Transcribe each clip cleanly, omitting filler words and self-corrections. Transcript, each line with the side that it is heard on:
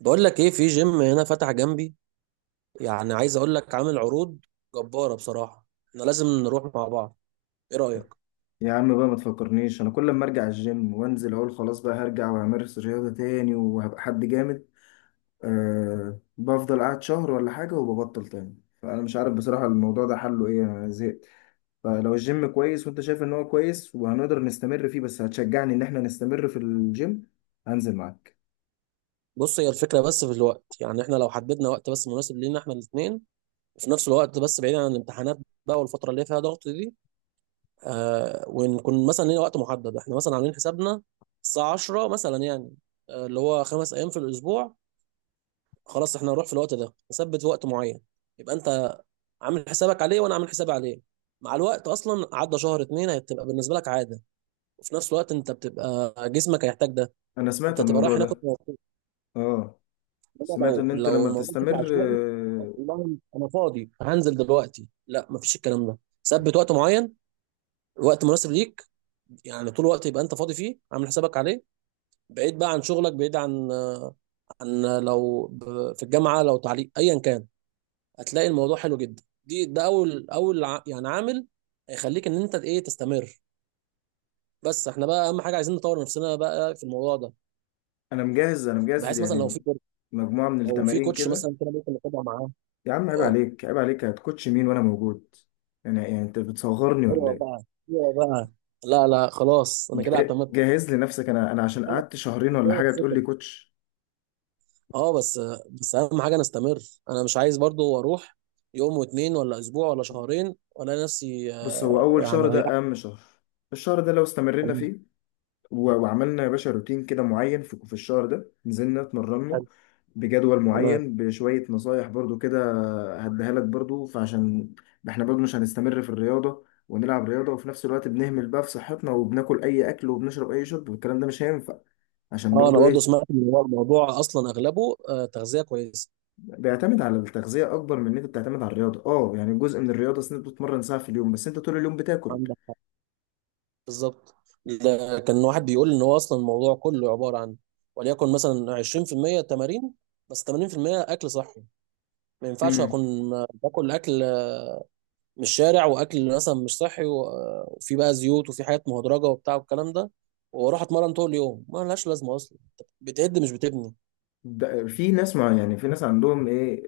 right: بقول لك ايه؟ في جيم هنا فتح جنبي، يعني عايز اقول لك عامل عروض جبارة. بصراحة احنا لازم نروح مع بعض. ايه رأيك؟
left: يا عم بقى ما تفكرنيش انا كل ما ارجع الجيم وانزل اقول خلاص بقى هرجع وامارس رياضة تاني وهبقى حد جامد. أه، بفضل قاعد شهر ولا حاجة وببطل تاني. فانا مش عارف بصراحة الموضوع ده حله ايه، انا زهقت. فلو الجيم كويس وانت شايف ان هو كويس وهنقدر نستمر فيه، بس هتشجعني ان احنا نستمر في الجيم هنزل معاك.
right: بص، هي الفكرة، بس في الوقت، يعني احنا لو حددنا وقت بس مناسب لينا احنا الاثنين، وفي نفس الوقت بس بعيد عن الامتحانات بقى والفترة اللي فيها ضغط دي. ونكون مثلا لينا وقت محدد، احنا مثلا عاملين حسابنا الساعة 10 مثلا، يعني اللي هو خمس ايام في الاسبوع. خلاص، احنا هنروح في الوقت ده، نثبت وقت معين، يبقى انت عامل حسابك عليه وانا عامل حسابي عليه. مع الوقت اصلا عدى شهر اتنين هتبقى بالنسبه لك عاده، وفي نفس الوقت انت بتبقى جسمك هيحتاج ده.
left: انا سمعت
right: انت تبقى رايح
left: الموضوع
right: هناك وأنت
left: ده.
right: مبسوط.
left: اه،
right: إنما
left: سمعت
right: لو
left: ان انت
right: لو
left: لما
right: الموضوع بشكل
left: بتستمر
right: عشوائي. والله انا فاضي هنزل دلوقتي؟ لا، مفيش الكلام ده. ثبت وقت معين، وقت مناسب ليك، يعني طول الوقت يبقى انت فاضي فيه، عامل حسابك عليه، بعيد بقى عن شغلك، بعيد عن في الجامعه، لو تعليق ايا كان، هتلاقي الموضوع حلو جدا. ده اول، يعني عامل هيخليك ان انت ايه تستمر. بس احنا بقى اهم حاجه عايزين نطور نفسنا بقى في الموضوع ده،
left: انا مجهز، انا مجهز.
right: بحيث مثلا لو في كوتش
left: مجموعة من
right: لو في
left: التمارين
right: كوتش
left: كده.
right: مثلا كده ممكن نتابع معاه.
left: يا عم عيب
right: اه.
left: عليك، عيب عليك، هتكوتش مين وانا موجود؟ يعني انت بتصغرني ولا
right: ايوه بقى،
left: ايه؟
right: ايوه بقى. لا لا، خلاص انا كده اعتمدت.
left: جهز لي نفسك، انا عشان
right: كفاية-
left: قعدت شهرين ولا
right: كفاية
left: حاجه تقول
right: الثقة.
left: لي كوتش.
right: اه، بس اهم حاجه نستمر. انا مش عايز برضو اروح يوم واتنين ولا اسبوع ولا شهرين ولا نفسي
left: بص هو اول
right: يعني
left: شهر
right: ريحت.
left: ده اهم شهر، الشهر ده لو استمرينا
right: تمام.
left: فيه وعملنا يا باشا روتين كده معين في الشهر ده، نزلنا اتمرنا
right: حلو.
left: بجدول
right: تمام.
left: معين بشويه نصايح برضو كده هديها لك برضو. فعشان احنا برضو مش هنستمر في الرياضه ونلعب رياضه وفي نفس الوقت بنهمل بقى في صحتنا وبناكل اي اكل وبنشرب اي شرب، والكلام ده مش هينفع. عشان
right: اه، انا
left: برضو
right: برضو
left: ايه،
right: سمعت ان هو الموضوع اصلا اغلبه تغذيه كويسه.
left: بيعتمد على التغذية أكبر من إن أنت بتعتمد على الرياضة. أه يعني جزء من الرياضة، أصل أنت بتتمرن ساعة في اليوم بس أنت طول اليوم بتاكل.
right: عندك حق، بالظبط. لا، كان واحد بيقول ان هو اصلا الموضوع كله عباره عن، وليكن مثلا 20% تمارين بس 80% اكل صحي. ما ينفعش
left: امم،
right: اكون باكل اكل من الشارع، واكل مثلا مش صحي، وفي بقى زيوت وفي حاجات مهدرجه وبتاع والكلام ده، واروح اتمرن طول اليوم. ما لهاش لازمه اصلا، أنت بتهد مش بتبني.
left: ده في ناس مع يعني في ناس عندهم إيه،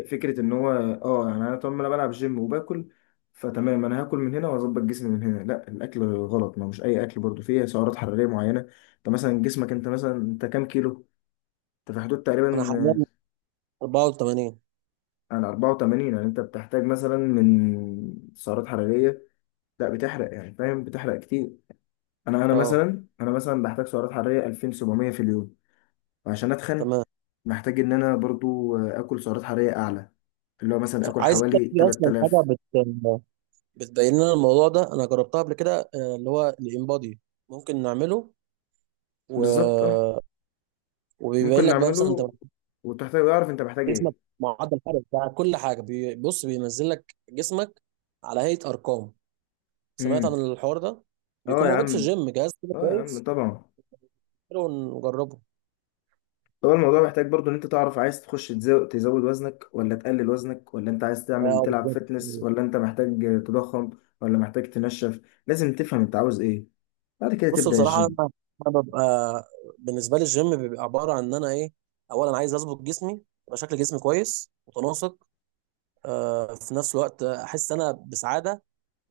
left: فكرة إن هو أه، يعني أنا طول ما أنا بلعب جيم وباكل فتمام، أنا هاكل من هنا وأظبط جسمي من هنا. لا، الأكل غلط، ما هو مش أي أكل برضه، فيه سعرات حرارية معينة. أنت مثلا جسمك، أنت مثلا أنت كام كيلو؟ أنت في حدود
right: انا
left: تقريبا
right: حاليا 84.
left: عن 84، يعني أنت بتحتاج مثلا من سعرات حرارية، لا بتحرق يعني فاهم، بتحرق كتير. انا انا
right: اه،
left: مثلا انا مثلا بحتاج سعرات حراريه 2700 في اليوم، وعشان اتخن
right: تمام.
left: محتاج ان انا برضو اكل سعرات حراريه اعلى، اللي هو مثلا اكل
right: عايز اقول لك
left: حوالي
right: في اصلا حاجه
left: 3000.
right: بت بتبين لنا الموضوع ده، انا جربتها قبل كده، اللي هو الانبادي. ممكن نعمله و...
left: بالظبط اه،
right: وبيبين
left: ممكن
right: لك بقى مثلا انت،
left: نعمله وتحتاج اعرف انت محتاج
right: جسمك،
left: ايه.
right: معدل الحرق بتاع كل حاجه. بص، بينزل لك جسمك على هيئه ارقام. سمعت عن
left: امم،
right: الحوار ده؟
left: اه
right: بيكون
left: يا
right: موجود في
left: عم،
right: الجيم جهاز كده
left: اه يا عم
right: كويس.
left: طبعا.
right: حلو، نجربه.
left: هو الموضوع محتاج برضو ان انت تعرف عايز تخش تزود وزنك ولا تقلل وزنك، ولا انت عايز تعمل
right: اه،
left: تلعب
right: بالظبط.
left: فتنس، ولا انت محتاج تضخم، ولا محتاج تنشف. لازم تفهم انت عاوز ايه بعد كده
right: بص،
left: تبدأ
right: بصراحه، انا
left: الجيم.
right: أنا ببقى بالنسبه لي الجيم بيبقى عباره عن ان انا ايه، اولا عايز اظبط جسمي، يبقى شكل جسمي كويس متناسق. في نفس الوقت احس انا بسعاده،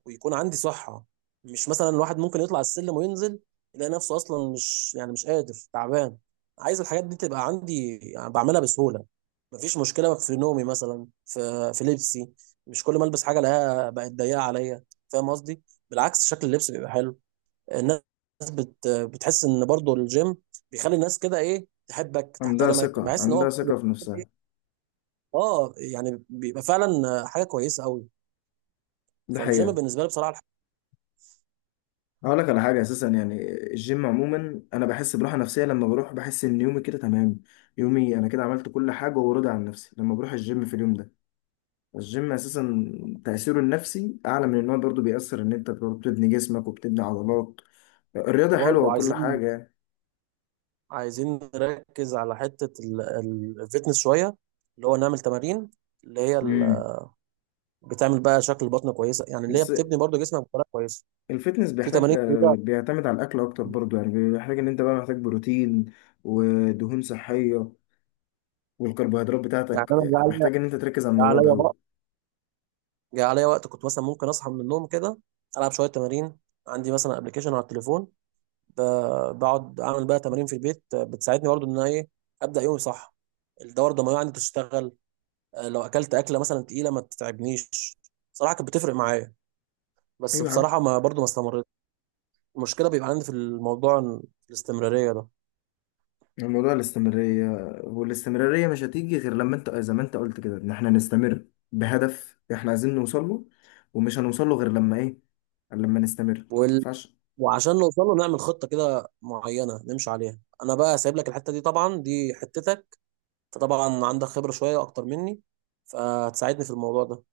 right: ويكون عندي صحة. مش مثلا الواحد ممكن يطلع السلم وينزل يلاقي نفسه أصلا مش، يعني مش قادر، تعبان. عايز الحاجات دي تبقى عندي، يعني بعملها بسهولة. مفيش مشكلة في نومي مثلا، في لبسي، مش كل ما ألبس حاجة لها بقت ضيقة عليا. فاهم قصدي؟ بالعكس، شكل اللبس بيبقى حلو. الناس بتحس إن برضو الجيم بيخلي الناس كده، إيه، تحبك،
left: عندها
right: تحترمك،
left: ثقة،
right: بحس إن هو.
left: عندها ثقة في نفسها،
right: اه، يعني بيبقى فعلا حاجة كويسة قوي.
left: ده
right: فالجيم
left: حقيقة.
right: بالنسبة لي بصراحة.
left: هقول لك على حاجة أساسا، يعني الجيم عموما أنا بحس براحة نفسية لما بروح، بحس إن يومي كده تمام، يومي أنا كده عملت كل حاجة وراضي عن نفسي لما بروح الجيم في اليوم ده. الجيم أساسا تأثيره النفسي أعلى من إن هو برضه بيأثر إن أنت برضه بتبني جسمك وبتبني عضلات. الرياضة حلوة
right: وبرضه
left: وكل
right: عايزين
left: حاجة يعني.
right: عايزين نركز على حتة الفتنس شوية، اللي هو نعمل تمارين اللي هي
left: امم،
right: بتعمل بقى شكل بطن كويسة، يعني اللي هي
left: بس
right: بتبني برضو جسمك بطريقة كويسة.
left: الفتنس
right: في
left: بيحتاج
right: تمارين كتيرة.
left: بيعتمد على الأكل أكتر برضه، يعني بيحتاج إن أنت بقى محتاج بروتين ودهون صحية والكربوهيدرات
right: يعني
left: بتاعتك،
right: أنا جه عليا
left: محتاج ان انت تركز على
right: جه
left: الموضوع ده
right: عليا
left: قوي.
right: وقت جه عليا وقت كنت مثلا ممكن أصحى من النوم كده، ألعب شوية تمارين، عندي مثلا أبلكيشن على التليفون، بقعد أعمل بقى تمارين في البيت، بتساعدني برضو إن أنا، إيه، أبدأ يومي صح، الدورة الدموية عندي تشتغل، لو أكلت أكلة مثلا تقيلة ما تتعبنيش. صراحة كانت بتفرق معايا، بس
left: ايوه يا عم،
right: بصراحة ما برضو ما استمرتش. المشكله بيبقى عندي في الموضوع في الاستمراريه ده.
left: الموضوع الاستمرارية، والاستمرارية مش هتيجي غير لما انت زي ما انت قلت كده ان احنا نستمر بهدف احنا عايزين نوصل له، ومش هنوصل له غير لما ايه، لما نستمر ما
right: وال...
left: ينفعش.
right: وعشان نوصل له نعمل خطه كده معينه نمشي عليها. انا بقى سايب لك الحته دي طبعا، دي حتتك، فطبعا عندك خبره شويه اكتر مني، فهتساعدني في الموضوع ده.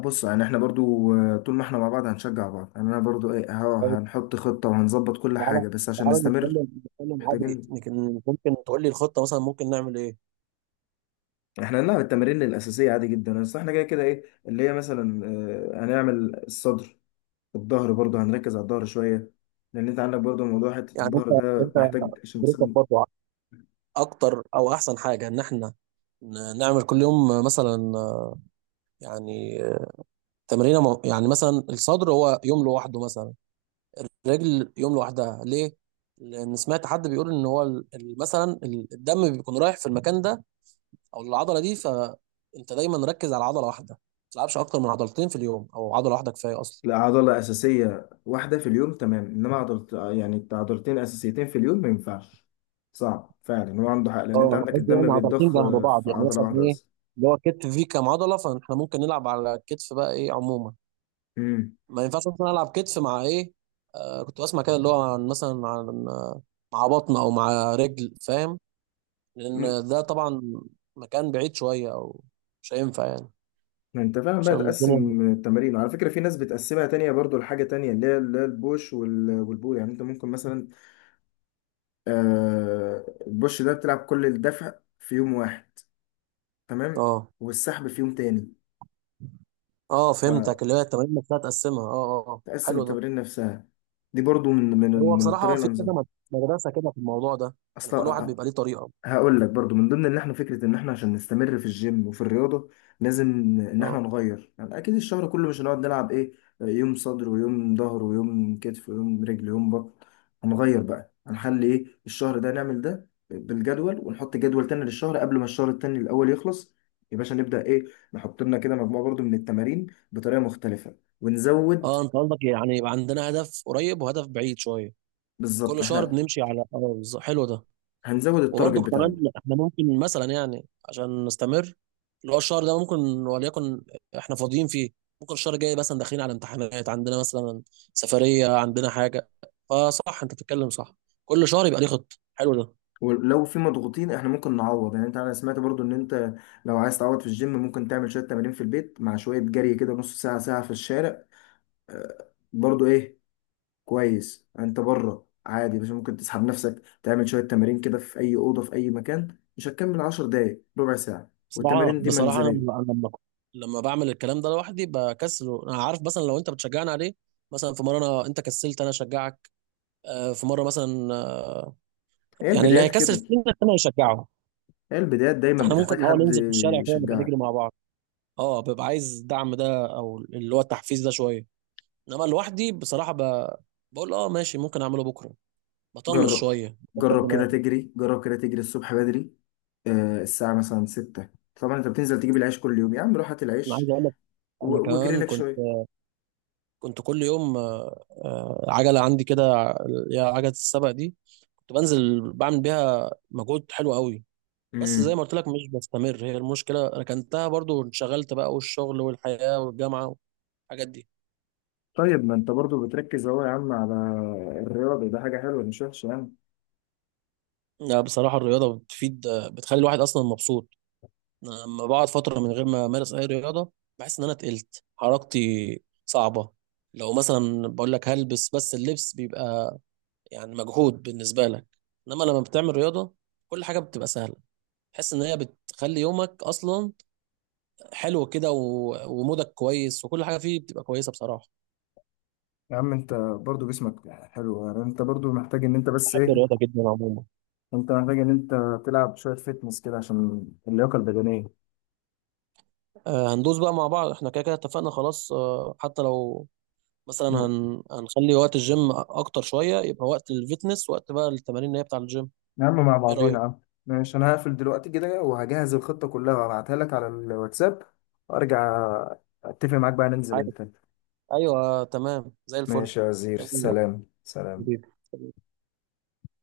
left: بص يعني احنا برضو طول ما احنا مع بعض هنشجع بعض، يعني انا برضو ايه اهو،
right: طيب،
left: هنحط خطة وهنظبط كل
right: تعالى،
left: حاجة بس عشان
right: تعالى
left: نستمر.
right: نتكلم نتكلم عادي.
left: محتاجين
right: ممكن تقول لي الخطه مثلا، ممكن نعمل ايه؟
left: احنا هنلعب التمارين الأساسية عادي جدا، بس احنا كده كده ايه اللي هي مثلا هنعمل الصدر، الظهر برضو هنركز على الظهر شوية لأن أنت عندك برضو موضوع حتة
right: يعني انت
left: الظهر ده
right: انت
left: محتاج عشان
right: تدرسك
left: تصيب.
right: برضه اكتر، او احسن حاجه ان احنا نعمل كل يوم مثلا، يعني تمرينه، يعني مثلا الصدر هو يوم لوحده مثلا، رجل يوم لوحدها. ليه؟ لأن سمعت حد بيقول إن هو الدم بيكون رايح في المكان ده أو العضلة دي، فأنت دايما ركز على عضلة واحدة، ما تلعبش أكتر من عضلتين في اليوم، أو عضلة واحدة كفاية أصلا.
left: عضلة أساسية واحدة في اليوم تمام، إنما عضلة يعني عضلتين أساسيتين في اليوم ما ينفعش، صعب فعلا هو عنده حق، لأن
right: اه،
left: أنت
right: انا
left: عندك
right: قصدي
left: الدم
right: يعني عضلتين
left: بيتضخ
right: جنب
left: في
right: بعض، يعني
left: عضلة
right: مثلا
left: واحدة
right: ايه،
left: بس.
right: اللي هو الكتف فيه كام عضله، فاحنا ممكن نلعب على الكتف بقى ايه عموما.
left: امم،
right: ما ينفعش مثلا العب كتف مع ايه، كنت بسمع كده، اللي هو عن مثلا، عن آه، مع بطن او مع رجل، فاهم؟
left: أمم.
right: لان ده طبعا مكان بعيد شويه، او مش هينفع يعني،
left: ما أنت فعلا بقى
right: عشان الدنيا.
left: تقسم التمارين، وعلى فكرة في ناس بتقسمها تانية برضو لحاجة تانية، اللي هي البوش والبول، يعني أنت ممكن مثلا البوش ده بتلعب كل الدفع في يوم واحد تمام،
right: اه
left: والسحب في يوم تاني.
right: اه، فهمتك، اللي هي التمارين نفسها تقسمها. اه اه اه،
left: فتقسم
right: حلو ده.
left: التمارين نفسها، دي برضو من
right: هو
left: من
right: بصراحة
left: الطريقه
right: في كذا
left: الانظمه
right: مدرسة كده في الموضوع ده، يعني كل واحد
left: اصلا.
right: بيبقى ليه طريقة.
left: هقول لك برضو من ضمن ان احنا فكره ان احنا عشان نستمر في الجيم وفي الرياضه لازم ان
right: اه
left: احنا نغير، يعني اكيد الشهر كله مش هنقعد نلعب ايه، يوم صدر ويوم ظهر ويوم كتف ويوم رجل ويوم بطن. هنغير بقى، هنخلي ايه الشهر ده نعمل ده بالجدول، ونحط جدول تاني للشهر قبل ما الشهر التاني الاول يخلص، يا باشا نبدا ايه، نحط لنا كده مجموعه برضو من التمارين بطريقه مختلفه ونزود.
right: اه، انت قصدك يعني يبقى عندنا هدف قريب وهدف بعيد شوية،
left: بالظبط،
right: وكل شهر
left: احنا
right: بنمشي على، اه، بالظبط. حلو ده.
left: هنزود التارجت
right: وبرضه
left: بتاعنا.
right: كمان، احنا ممكن مثلا، يعني عشان نستمر، اللي هو الشهر ده ممكن، وليكن احنا فاضيين فيه، ممكن الشهر الجاي مثلا داخلين على امتحانات عندنا، مثلا سفرية، عندنا حاجة. فصح، انت بتتكلم صح، كل شهر يبقى ليه خطة. حلو ده.
left: ولو في مضغوطين احنا ممكن نعوض، يعني انت انا سمعت برضو ان انت لو عايز تعوض في الجيم ممكن تعمل شوية تمارين في البيت مع شوية جري كده نص ساعة ساعة في الشارع. برضو ايه كويس، انت بره عادي بس ممكن تسحب نفسك تعمل شوية تمارين كده في اي أوضة في اي مكان، مش هتكمل 10 دقايق ربع ساعة،
right: بصراحة
left: والتمارين دي
right: بصراحة أنا لما
left: منزلية.
right: أنا لما لما بعمل الكلام ده لوحدي بكسله. أنا عارف مثلا لو أنت بتشجعني عليه، مثلا في مرة أنت كسلت أنا أشجعك، في مرة مثلا،
left: هي
right: يعني اللي
left: البدايات
right: هيكسل
left: كده،
right: فينا أنا هيشجعه.
left: هي البدايات دايما
right: فإحنا ممكن
left: بتحتاج
right: الأول
left: حد
right: ننزل في الشارع كده نبقى نجري
left: يشجعك.
right: مع بعض. أه، ببقى عايز الدعم ده أو اللي هو التحفيز ده شوية. إنما لوحدي بصراحة بقول أه ماشي، ممكن أعمله بكرة، بطنش
left: جرب،
right: شوية، بكبر
left: جرب كده
right: دماغي.
left: تجري، جرب كده تجري الصبح بدري الساعة مثلا 6. طبعا انت بتنزل تجيب العيش كل يوم يا عم، روح هات
right: أنا
left: العيش
right: عايز أقول لك، أنا
left: واجري
right: كمان
left: لك
right: كنت
left: شوية.
right: كنت كل يوم، عجلة عندي كده، اللي هي عجلة السبق دي، كنت بنزل بعمل بيها مجهود حلو قوي. بس زي ما
left: امم،
right: قلت لك مش بستمر، هي المشكله. ركنتها برضو وانشغلت بقى، والشغل والحياه والجامعه والحاجات دي.
left: طيب ما انت برضو بتركز اهو يا عم على الرياضة، ده حاجة حلوة مش وحشة يعني.
right: لا، بصراحه الرياضه بتفيد، بتخلي الواحد اصلا مبسوط. أنا لما بقعد فتره من غير ما امارس اي رياضه، بحس ان انا تقلت، حركتي صعبه، لو مثلا بقول لك هلبس، بس اللبس بيبقى يعني مجهود بالنسبه لك. انما لما بتعمل رياضه كل حاجه بتبقى سهله، تحس ان هي بتخلي يومك اصلا حلو كده، ومودك كويس، وكل حاجه فيه بتبقى كويسه بصراحه.
left: يا عم انت برضو جسمك حلو، يعني انت برضو محتاج ان انت بس
right: بحب
left: ايه،
right: الرياضة جدا عموما.
left: انت محتاج ان انت تلعب شوية فتنس كده عشان اللياقة البدنية.
right: هندوس بقى مع بعض، احنا كده كده اتفقنا خلاص. حتى لو مثلا
left: مم.
right: هنخلي وقت الجيم اكتر شويه، يبقى وقت الفيتنس وقت بقى التمارين اللي هي بتاع الجيم.
left: يا عم مع
right: ايه
left: بعضينا
right: رايك؟
left: يا عم. ماشي، انا هقفل دلوقتي كده وهجهز الخطة كلها وابعتها لك على الواتساب، وارجع اتفق معاك بقى ننزل
right: عارف؟
left: انت.
right: ايوه تمام، زي الفل.
left: ماشي يا وزير،
right: تمام يا
left: سلام سلام.
right: حبيبي.